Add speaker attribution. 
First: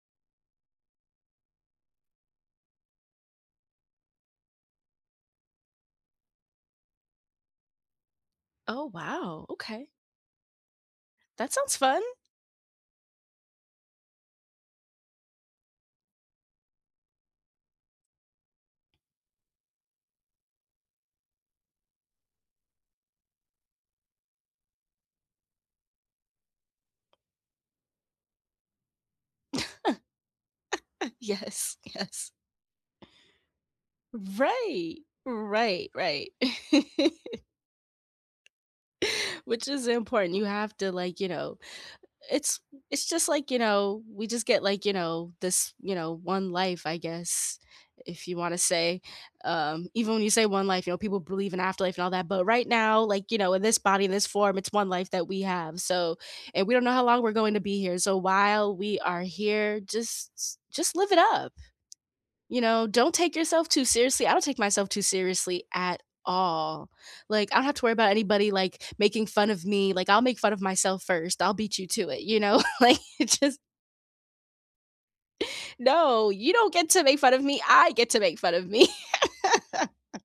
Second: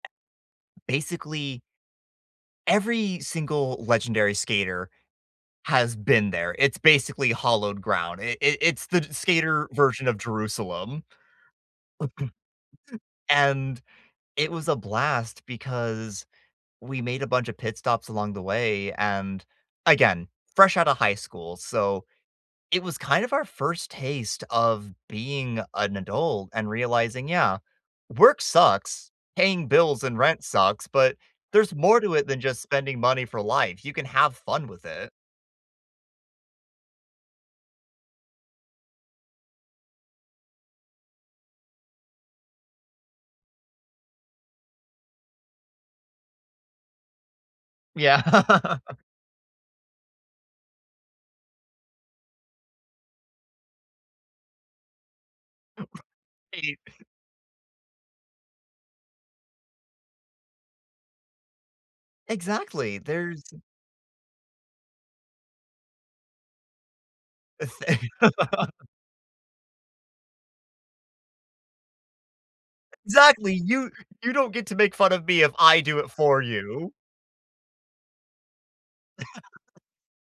Speaker 1: Basically every single legendary skater has been there, it's basically hollowed ground. I i it's
Speaker 2: Oh,
Speaker 1: the d
Speaker 2: wow.
Speaker 1: skater
Speaker 2: Okay.
Speaker 1: version of Jerusalem.
Speaker 2: That sounds fun.
Speaker 1: And it was a blast because we made a bunch of pit stops along the way and, again, fresh out of high school. So, it was kind of our first taste of being an adult and realizing, "Yeah, work sucks. Paying bills and rent sucks, but there's
Speaker 2: Yes,
Speaker 1: more to it
Speaker 2: yes.
Speaker 1: than just spending money for life. You can have fun with
Speaker 2: Right,
Speaker 1: it."
Speaker 2: right, right. Which is important, you have to, like, you know it's it's just, like, you know, we just get, like, you know, this, you know, 1 life, I guess,
Speaker 1: Yeah.
Speaker 2: if you want to say. Um, even when you say 1 life, you know, people believe in afterlife and all that, but right now, like, you know, in this body, in this form, it's 1 life that we have, so and we
Speaker 1: Right.
Speaker 2: don't know how long we're going to be here, so while we are here, just just live it up. You know,
Speaker 1: Exactly,
Speaker 2: don't take
Speaker 1: there's
Speaker 2: yourself too seriously. I don't take myself too seriously at all. Like, I don't
Speaker 1: A
Speaker 2: have to worry
Speaker 1: thi
Speaker 2: about anybody, like, making fun of me, like, I'll make fun of myself 1st, I'll beat you to it, you know? Like, it
Speaker 1: Exactly!
Speaker 2: just
Speaker 1: "You you don't get to make fun of me if I do it
Speaker 2: "No,
Speaker 1: for
Speaker 2: you don't get
Speaker 1: you!"
Speaker 2: to make fun of me, I get to make fun of me."